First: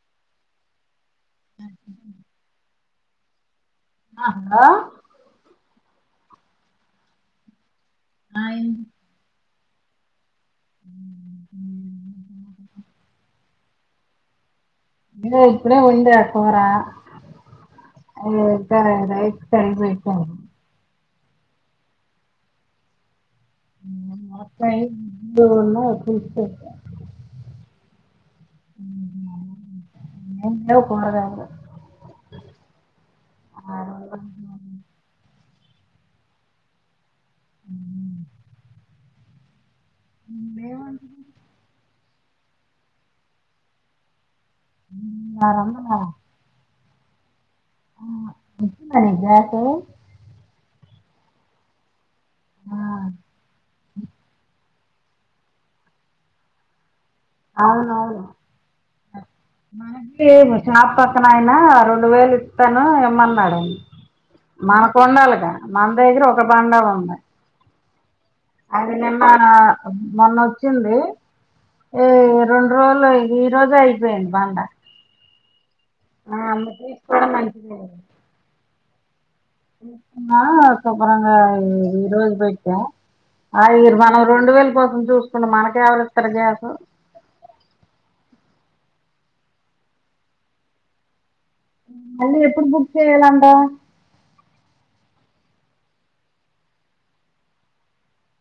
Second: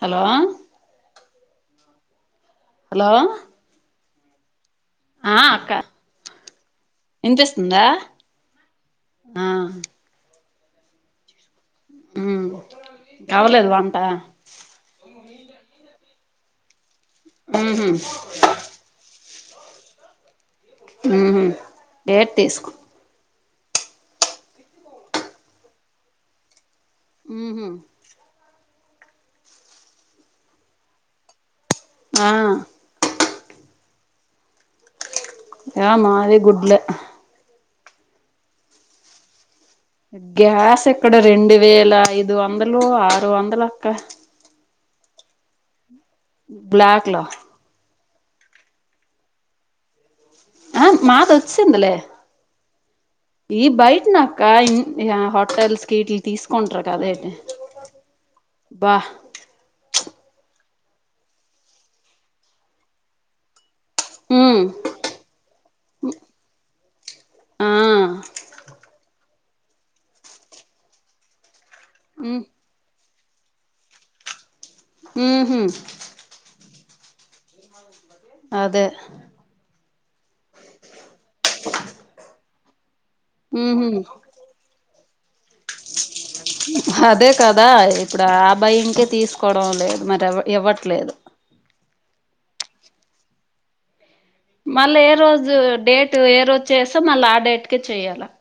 Hello! [unintelligible] అ hello ఆ, hello. ఆ అక్క, ఇనిపిస్తుందా? ఆయి [inaudible] [unintelligible] అవ్వలేదు వంట. ఇంగ ఇప్పుడే ఉందా తర ఉహు నిర్ధారనై [unintelligible] తెై వయి ఉ హు ఏట్ తీసుకో నేను మాట్లాడేది [unintelligible] ఉ హు ఇంట్లో కూరగాయలు ఆ [unintelligible] ఆ యా మాది గుడ్లే గ్యాస్ ఏమంటుంది? ఎక్కడ రెండు వేల ఐదు ఐదు వందలు ఆరు వందలక్క అర బ్లాక్ లో ఆ వచ్చిందా అండీ గ్యాస్ ఆ మాకు వచ్చేసిందిలే ఈ బయట నాక్క ఇం ఇగ హోటల్స్ కి వీట్లకి తీసుకొంటారు. అవునవును బా లేవ షాప్ పక్కన ఆయనా రెండు వేలు ఇస్తాను ఇమ్మన్నాడుడి ఉమ్ మన కొండాలిగా మన దగ్గర ఒక బండలు ఉన్నాయి ఆ అది నేను ఆ మొన్న వచ్చింది ఏ ఉమ్ రెండు రోజులుయి ఈ రోజే అయిపోయింది బాంద హహ్మ్ ఆ అమ్మ తీసుకోవడం మంచిదే అదే ఆ సూపెరంగా ఈ రోజు పోయి క ఆ ఉహు ఇరు మనం రెండు వెలుకోసం చూసుకుం మనక ఎవ అదే కదా ఇప్పుడు భయకి తీసుకోవడం లేదు మరి ఇవ్వట్లేదు అంటే ఎప్పుడు బుక్ చెయ్యాలంట మళ్ళా ఏ రోజు డేట్ ఏ రోజు చేస్తే మళ్ళీ ఆ డేట్కే చెయ్యాలి అక్క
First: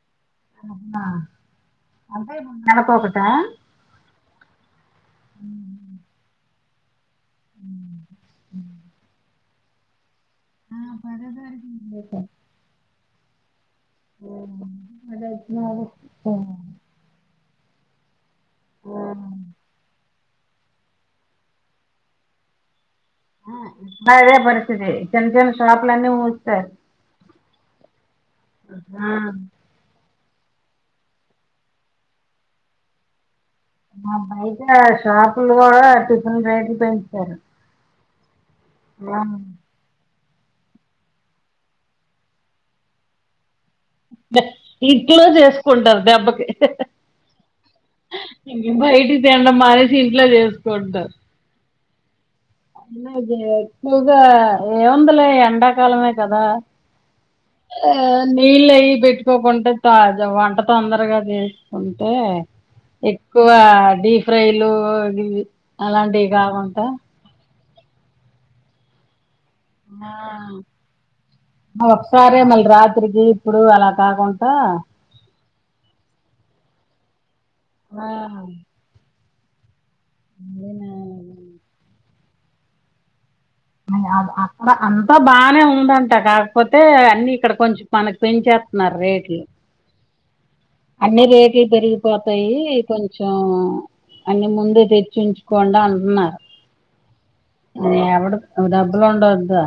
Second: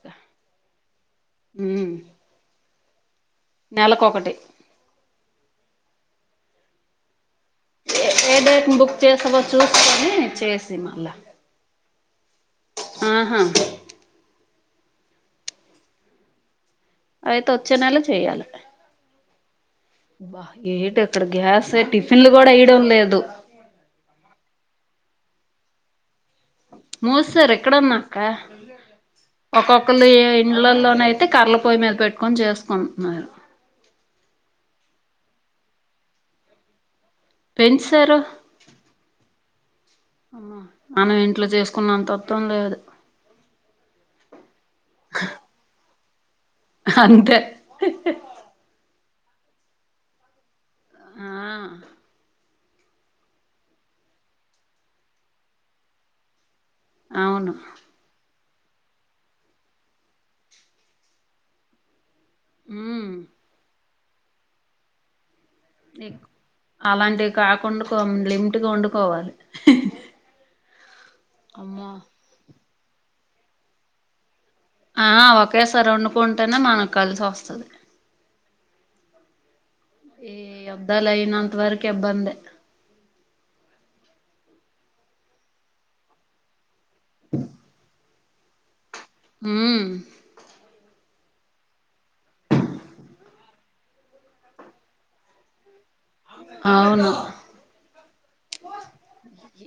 అ ఆ అంటే నాలాక్ ఒకట నెలకఒకటి హమ్ ఏద బక్తిస వస్త చూసుకొని చేసి హా మళ్ళా బరగాసిదె ఆహా ఆ అదతు మా అయితే వచ్చే నెల చెయ్యాలి ఆ బా ఏంటి అక్కడ గ్యాస్ టిఫిన్లు కూడా ఇయడం లేదు అదే పరిస్తితి చిన్న చైనా షాపులను ముసి మోసర ఎక్కడన్నా ఇకా ఆ ఒకొక్కళ ఇండ్లలోన అయితే కరల పొయ్యి మీద పెట్టుకొని చేసుకుంటున్నారు బయట షాపులు కూడా టిఫిన్ రేట్లు పెంచారు పెంచసారు ఆ అ మనం ఇంట్లో చేసుకున్నంత ఉత్తం లేదు. య ఇంట్లో చేసుకుంటారు. దెబ్బకి హ్హ్హ్ అంతే ఎక బయటి తినడం మానేసి ఇంట్లో చేసుకుంటారు. ఆ అదే ఎక్కువుగా ఏముందలే ఎండాకాలమే కదా. అవును ఆ నీళ్ళు అయ్య పెట్టుకోకుంటడా తాజ వంట తొందరగా చేసుకోంది. ఏ ఉమ్ ఎక్కువ డీ ఫ్రై లు దీ అలాంటివి కాకుండా వండుకొం లిమిట్గా వండుకోవాలి. ఆ అమ్మో ఒక్కసారే మళ్ళీ రాదు. [unintelligible] కి ఇప్పుడు అలా కాకుండా ఆ ఒకే సారి వండుకుంటేనే మన కలిసి వస్తది. ఆహ ఈ అబ్దాల అయినంత వరకె ఇబ్బందె అ అక్క అంతా బానే ఉందంట కాకపోతే తే అన్ని ఇక్కడ కొంచెం మనకి పెంచాం నా రేట్లు ఉమ్ అన్ని రేటులు పెరిగిపోతాయి కొంచెం అన్ని ముందు తెచ్చించుకోండా అ ఉన్నారు అవును ఎవడు డబ్బలు ఉండొద్దా.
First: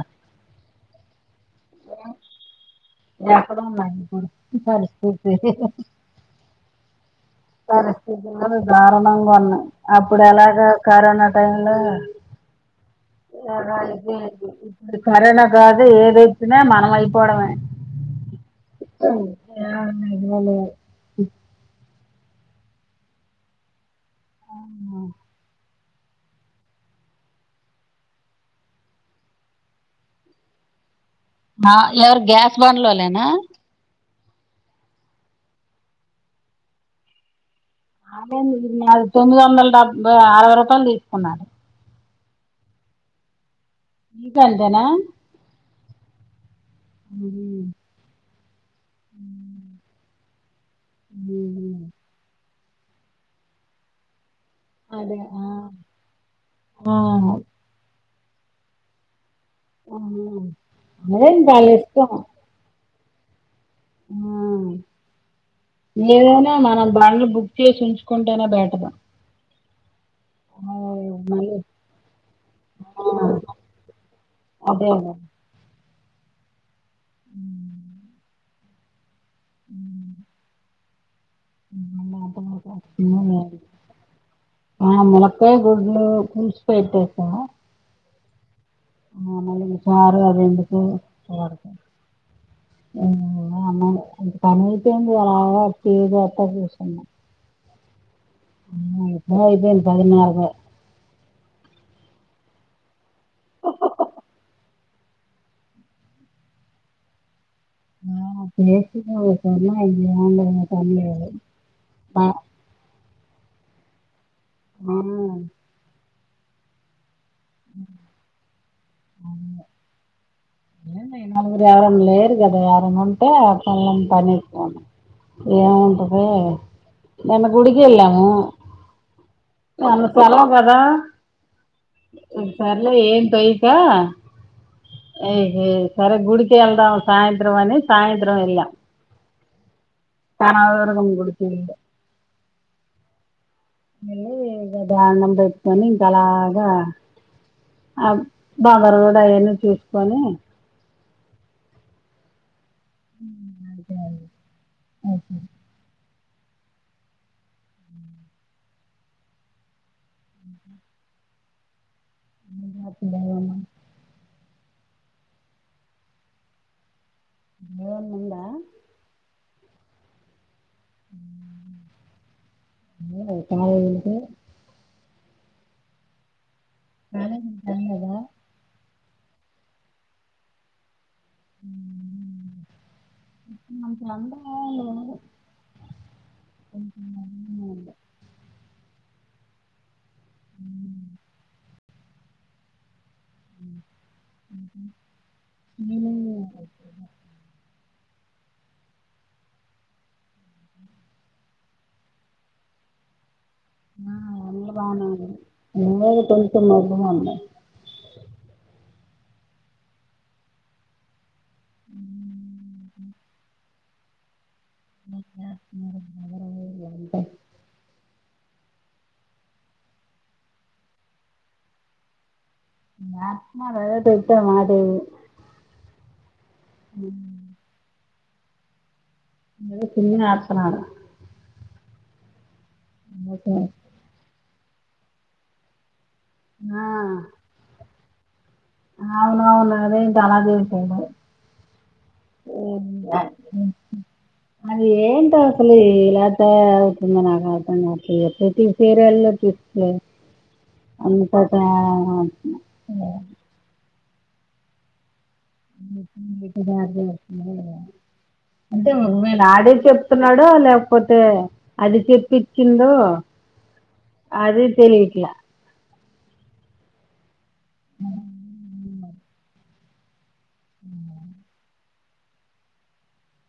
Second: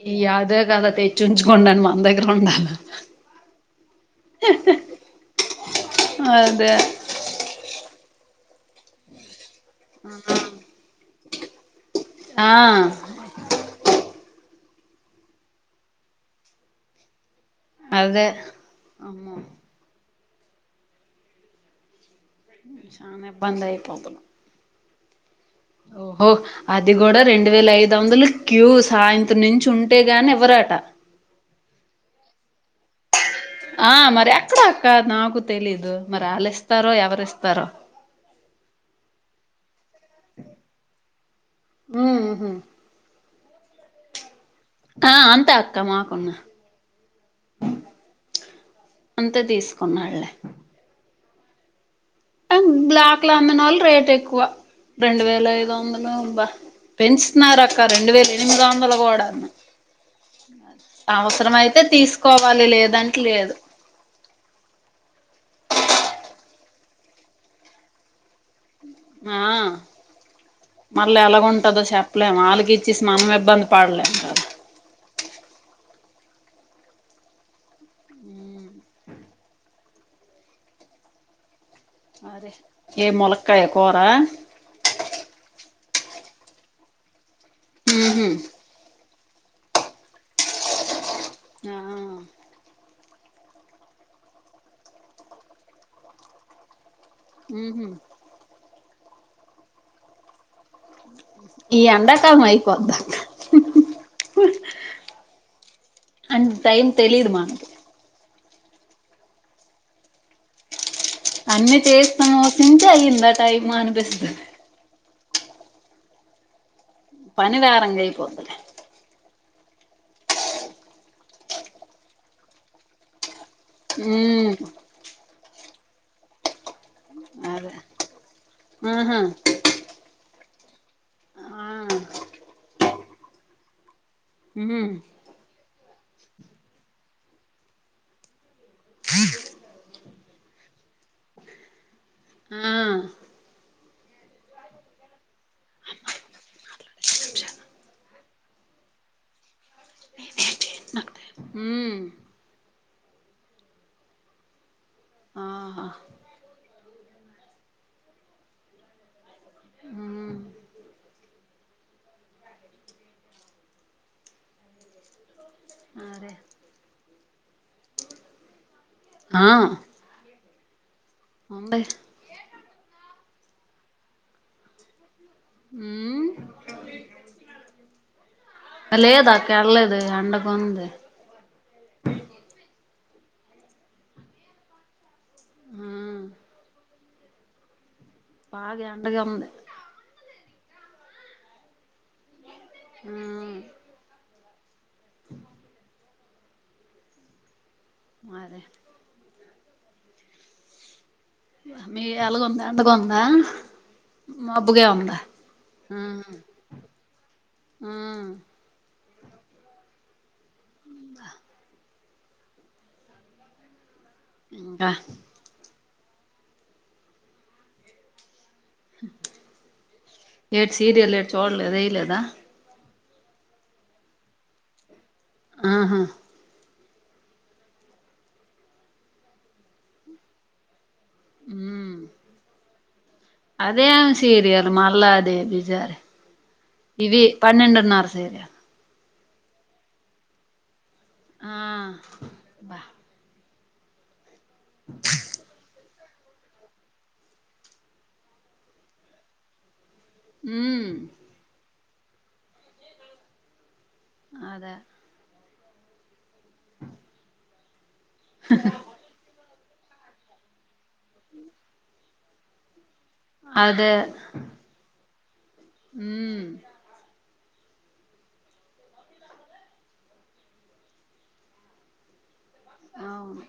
దల తేచ్చుంచ్చు కొండను మన దగ్గర ఉండాల ఎక్కడ ఉన్నాయి ఇప్పుడు పరిస్థితి [unintelligible] అదే పరిస్థితి దారణంగా ఉన్నా అప్పుడు ఎలాగా కరోనా [unintelligible] ఆ ఎరఅయిది ఇప్పుడు కరోనా కాదు ఏదొచ్చిన మనంమయిపోవడమె. అదే ఆమ్మో ఏమోలే షాన ఇబ్బందయిపోతున్నా ఓహో అది కూడా రెండు వేల ఐదు వందలు క్యూ సాయంత్రం నుంచి ఉంటే గాని ఎవ్వరాట ఎవరు గ్యాస్ బన్లోలేనా ఆ మరి ఎక్కడ అక్క నాకు తెలీదు మరి వాళ్ళ ఇస్తారో ఎవరిస్తా అదేం అది తొమ్మిది వందల డెబ్బై అరవై రూపాయలు తీసుకున్నారు ఉహు మీక్ అంతే నా క్కమాకున్నా ఉ హు అంతా తీసుకున్నాడుళ్లే బ్లాక్ లో అందనోళ్ళు రేట్ ఎక్కువ అదే రెండు ఆ వేల ఐద వందలు బా ఆ పెంచుతున్నారక్క రెండు వేల ఎనిమిది వందల కోడాను అదే ఇంకా అవసరం వాళ్ళ అయితే ఇష్టం తీసుకోవాలి లేదం లేదు ఏదైనా మనం బంని బుక్ చేసి ఉంచుకుంటేనే బెటర్ ఆ మళ్ళీ ఎలాగ ఉంటందో చెప్పలేము ఆళ్ళకి ఇచ్చిసి మనం ఇబ్బంది పడలేము కదా అదే ఉమ్ ఉం అరే ఏ అదే మొలక్కయ కోరా ఒ పులుసుపెట్టేసా ఉహుం ఆ న మీకు చారు అదే ఎందుకు ఆహా అన్నడు పని అపోయింది అలాగా [unintelligible] కూసున్న ఉహు ఉం ఎప్పుడో అయిపోయింది పదిన్నరకే ఈ ఎండ కాలం అయిపోద్దా పో అండ్ టైం తెలీదు మా [unintelligible] అన్నీ ఆ చేస్తాను. ఒక ఇంచే అయ్యింద ఆ తాయి మనీపిస్త అ పని వరంగకాయి పోంద నలుగురు యారాలు లేరు గద ఎవరన్నఉంటే పల్లం పని ఉమ్ ఎక్కువనా ఏముంటది. నిన్న గుడికి ఎళ్ళాము. ఉహ్ సెలవు కదా సర్లే ఏం తొయకా ఉమ్ ఏ సరే గుడికి వెళ్దాం సాయంత్రం అని సాయంత్రం ఏళ్ళా చానా రోజులు అయ్యింది. గుడికి వెళ్లి ఆ వెళ్ళి ఇగ దండం పెట్టుకొని ఇంకా అలాగా ఆ బంగారు కూడా అయాన్నీ చూసుకొని ఉమ్ హుమ్ అదే అదే ఆహా ఉమ్ [unintelligible] అదే ఏమన్నా ఉందా ఆ అ [inaudible] ఉంది [unintelligible] ఉమ్ [unintelligible] లేదు అక్క ఏళ్ళలేదు. ఎండగుంది ఆ [unintelligible] బాగ ఎండగా ఉంది. [unintelligible] ఉమ్ [unintelligible] అ [inaudible] మరే మీకు ఏలాగ ఉంది. ఎండగ ఉందా ఆ అన్ని బాగానే ఉంది. ఉమ్ [unintelligible] మబ్బుగా ఉంది ఉమ్ ఉందా ఇంకా అా [inaudible] [unintelligible] అయ్యింది వంట ఏటీ సీరియల్ ఏటి చూడలేదు ఏయ్యలేదా [unintelligible] ఆహా హుమ్ [unintelligible] నను హుమ్ ఓకే అదెం సీరియల్ మల్లా అదే బి జారే ఆ ఇది పన్నేండున్నర సీరియల్ అవునవును అదేంటి అలాచేసినవ్ ఆ భ [inaudible] అది ఏంటి ఆసలు ఇలా [unintelligible] నాకు అర్థంకావట్లేదు ప్రతి సీరియల్ చూస్తాలే ఉమ్ అంతటా [unintelligible] అదే హ్ అంటే మీ డాడి చెప్తున్నాడ లేప్ పోతే అది చెప్ పిచ్చిందో అదే అది తెలియట్లా హ్మ్ అవును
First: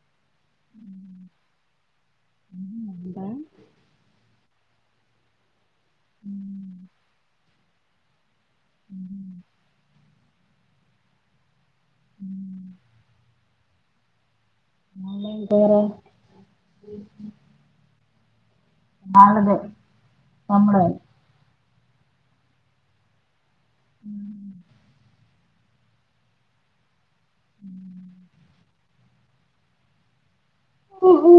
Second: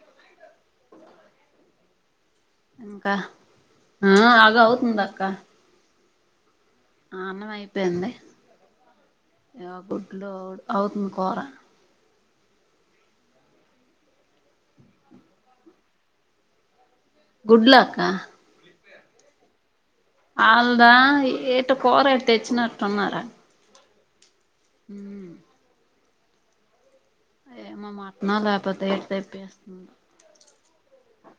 ఇంకా ఆ ఆగ అవుతుందక్క అ అన్నమైపోయింది ఎ గుట్లోడు అవుతుంది కూర మళ్లెం కూర గుడ్లు అక్క ఆళ్లదే ఆల్దా ఎ కూర ఎటి తేచ్చినట్టున్నారు ఉం ఏ మో మటనలే పోతే ఏ తేప్పేస్తంది ఓహో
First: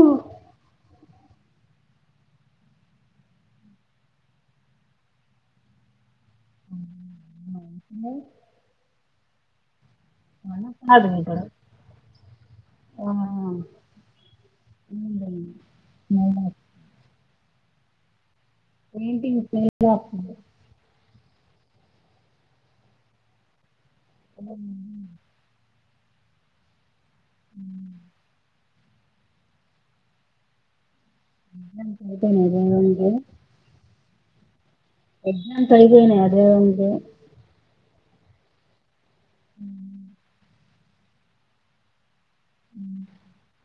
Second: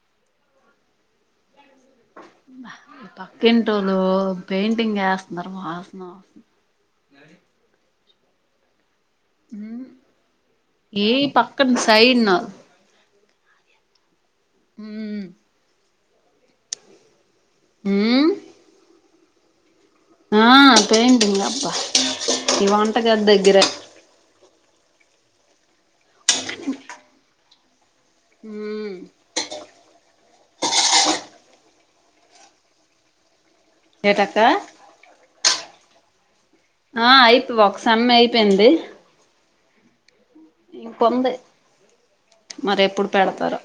పక్కింటోళ్ళు పెయింటింగ్ వేస్తన్నారు వాసన ఉ ఉం కాదు ఏ పక్కన్న సైడ్న ఆ మ్మ్ మ్మ్ ఉం పెయింటింగ్ పే ఆ తెన్ ఈ అబ్బా ఇ వంట గది దగ్గర [unintelligible] ఉ ఉహు అదనేద ఉంది ఏటక్క ఎగ్జామ్స్ అయిపోయినాయట ఆ [unintelligible] అయిపో ఒక సెమ్ అయిపోయింది మ్మ్ ఇంకుంది మరి ఎప్పుడు పెడతారో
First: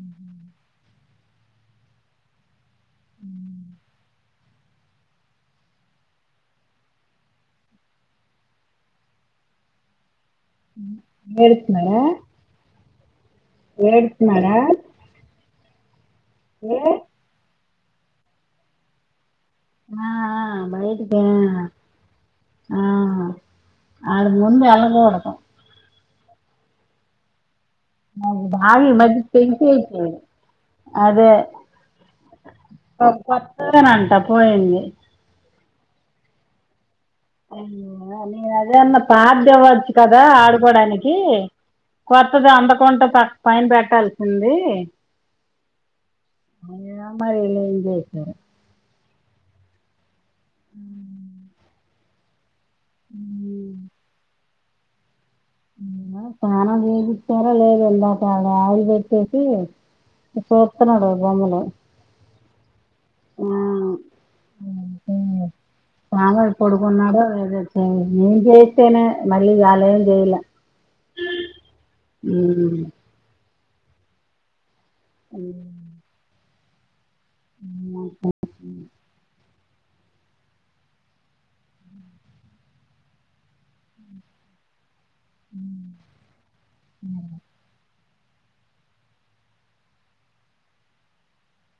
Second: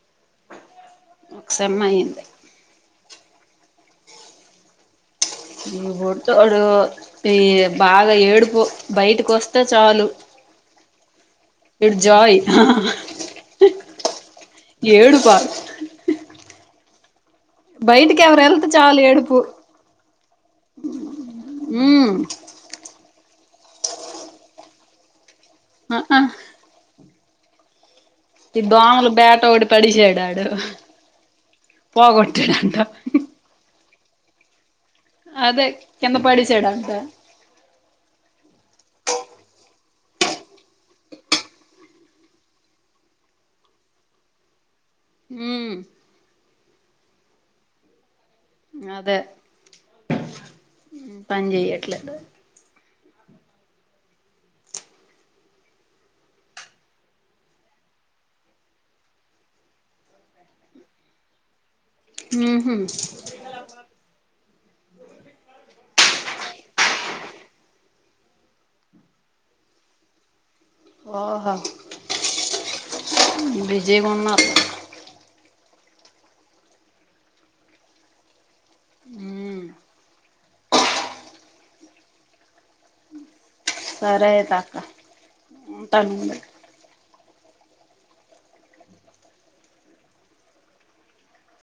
మ్మ్ హ్మ్ ఒక సెమ్ అయింది మ్మ్ ఈ బుడ్డోడు ఈ బాగా ఏడుపు బయటకొస్తే చాలు ఇడు ఏడుస్తున్నాడా జాయ్ ఏడుస్తున్నాడా ఏడుపా ఏ బయటికెవర ఎళ్తే చాలు ఏడుపు ఆ బయటిక ఉమ్ ఆ వల్ల ముందు వెళ్ళకూడదు ఆ ఆ నాకు ఈ బాగా దోమలు మధ్య బ్యాట్ ఒకటి పెంచేసాడు పడేసాడు ఆడు అదే పోగొట్టాడంట సన అంట పోయింది అదే కింద పడేసాడంట అయ నేను అదేన్నా పాతది ఇవ్వచ్చు కదా ఆడుకోడానికి కొత్తది అందకుండా పక్క పైన పెట్టాల్సింది మ్మ్ అ మరి ఏంచేస్తాం అదే పని చెయట్లే హ్మ్మ్ సానం చేపించారా లేద ఎందాక ఆయిలు పెట్టేసి చూస్తున్నాడు బొమ్మలు మ్మ్ హ్మ్ [unintelligible] రాముగాడు పడుకున్నాడో ఏదో చేసి నేం చేస్తేనే మళ్ళీ ఆలేం చేయల ఓహో విజయ్ కొన్న మ్మ్ [unintelligible] ఉమ్ సరే ఐతక్క ఉంటాను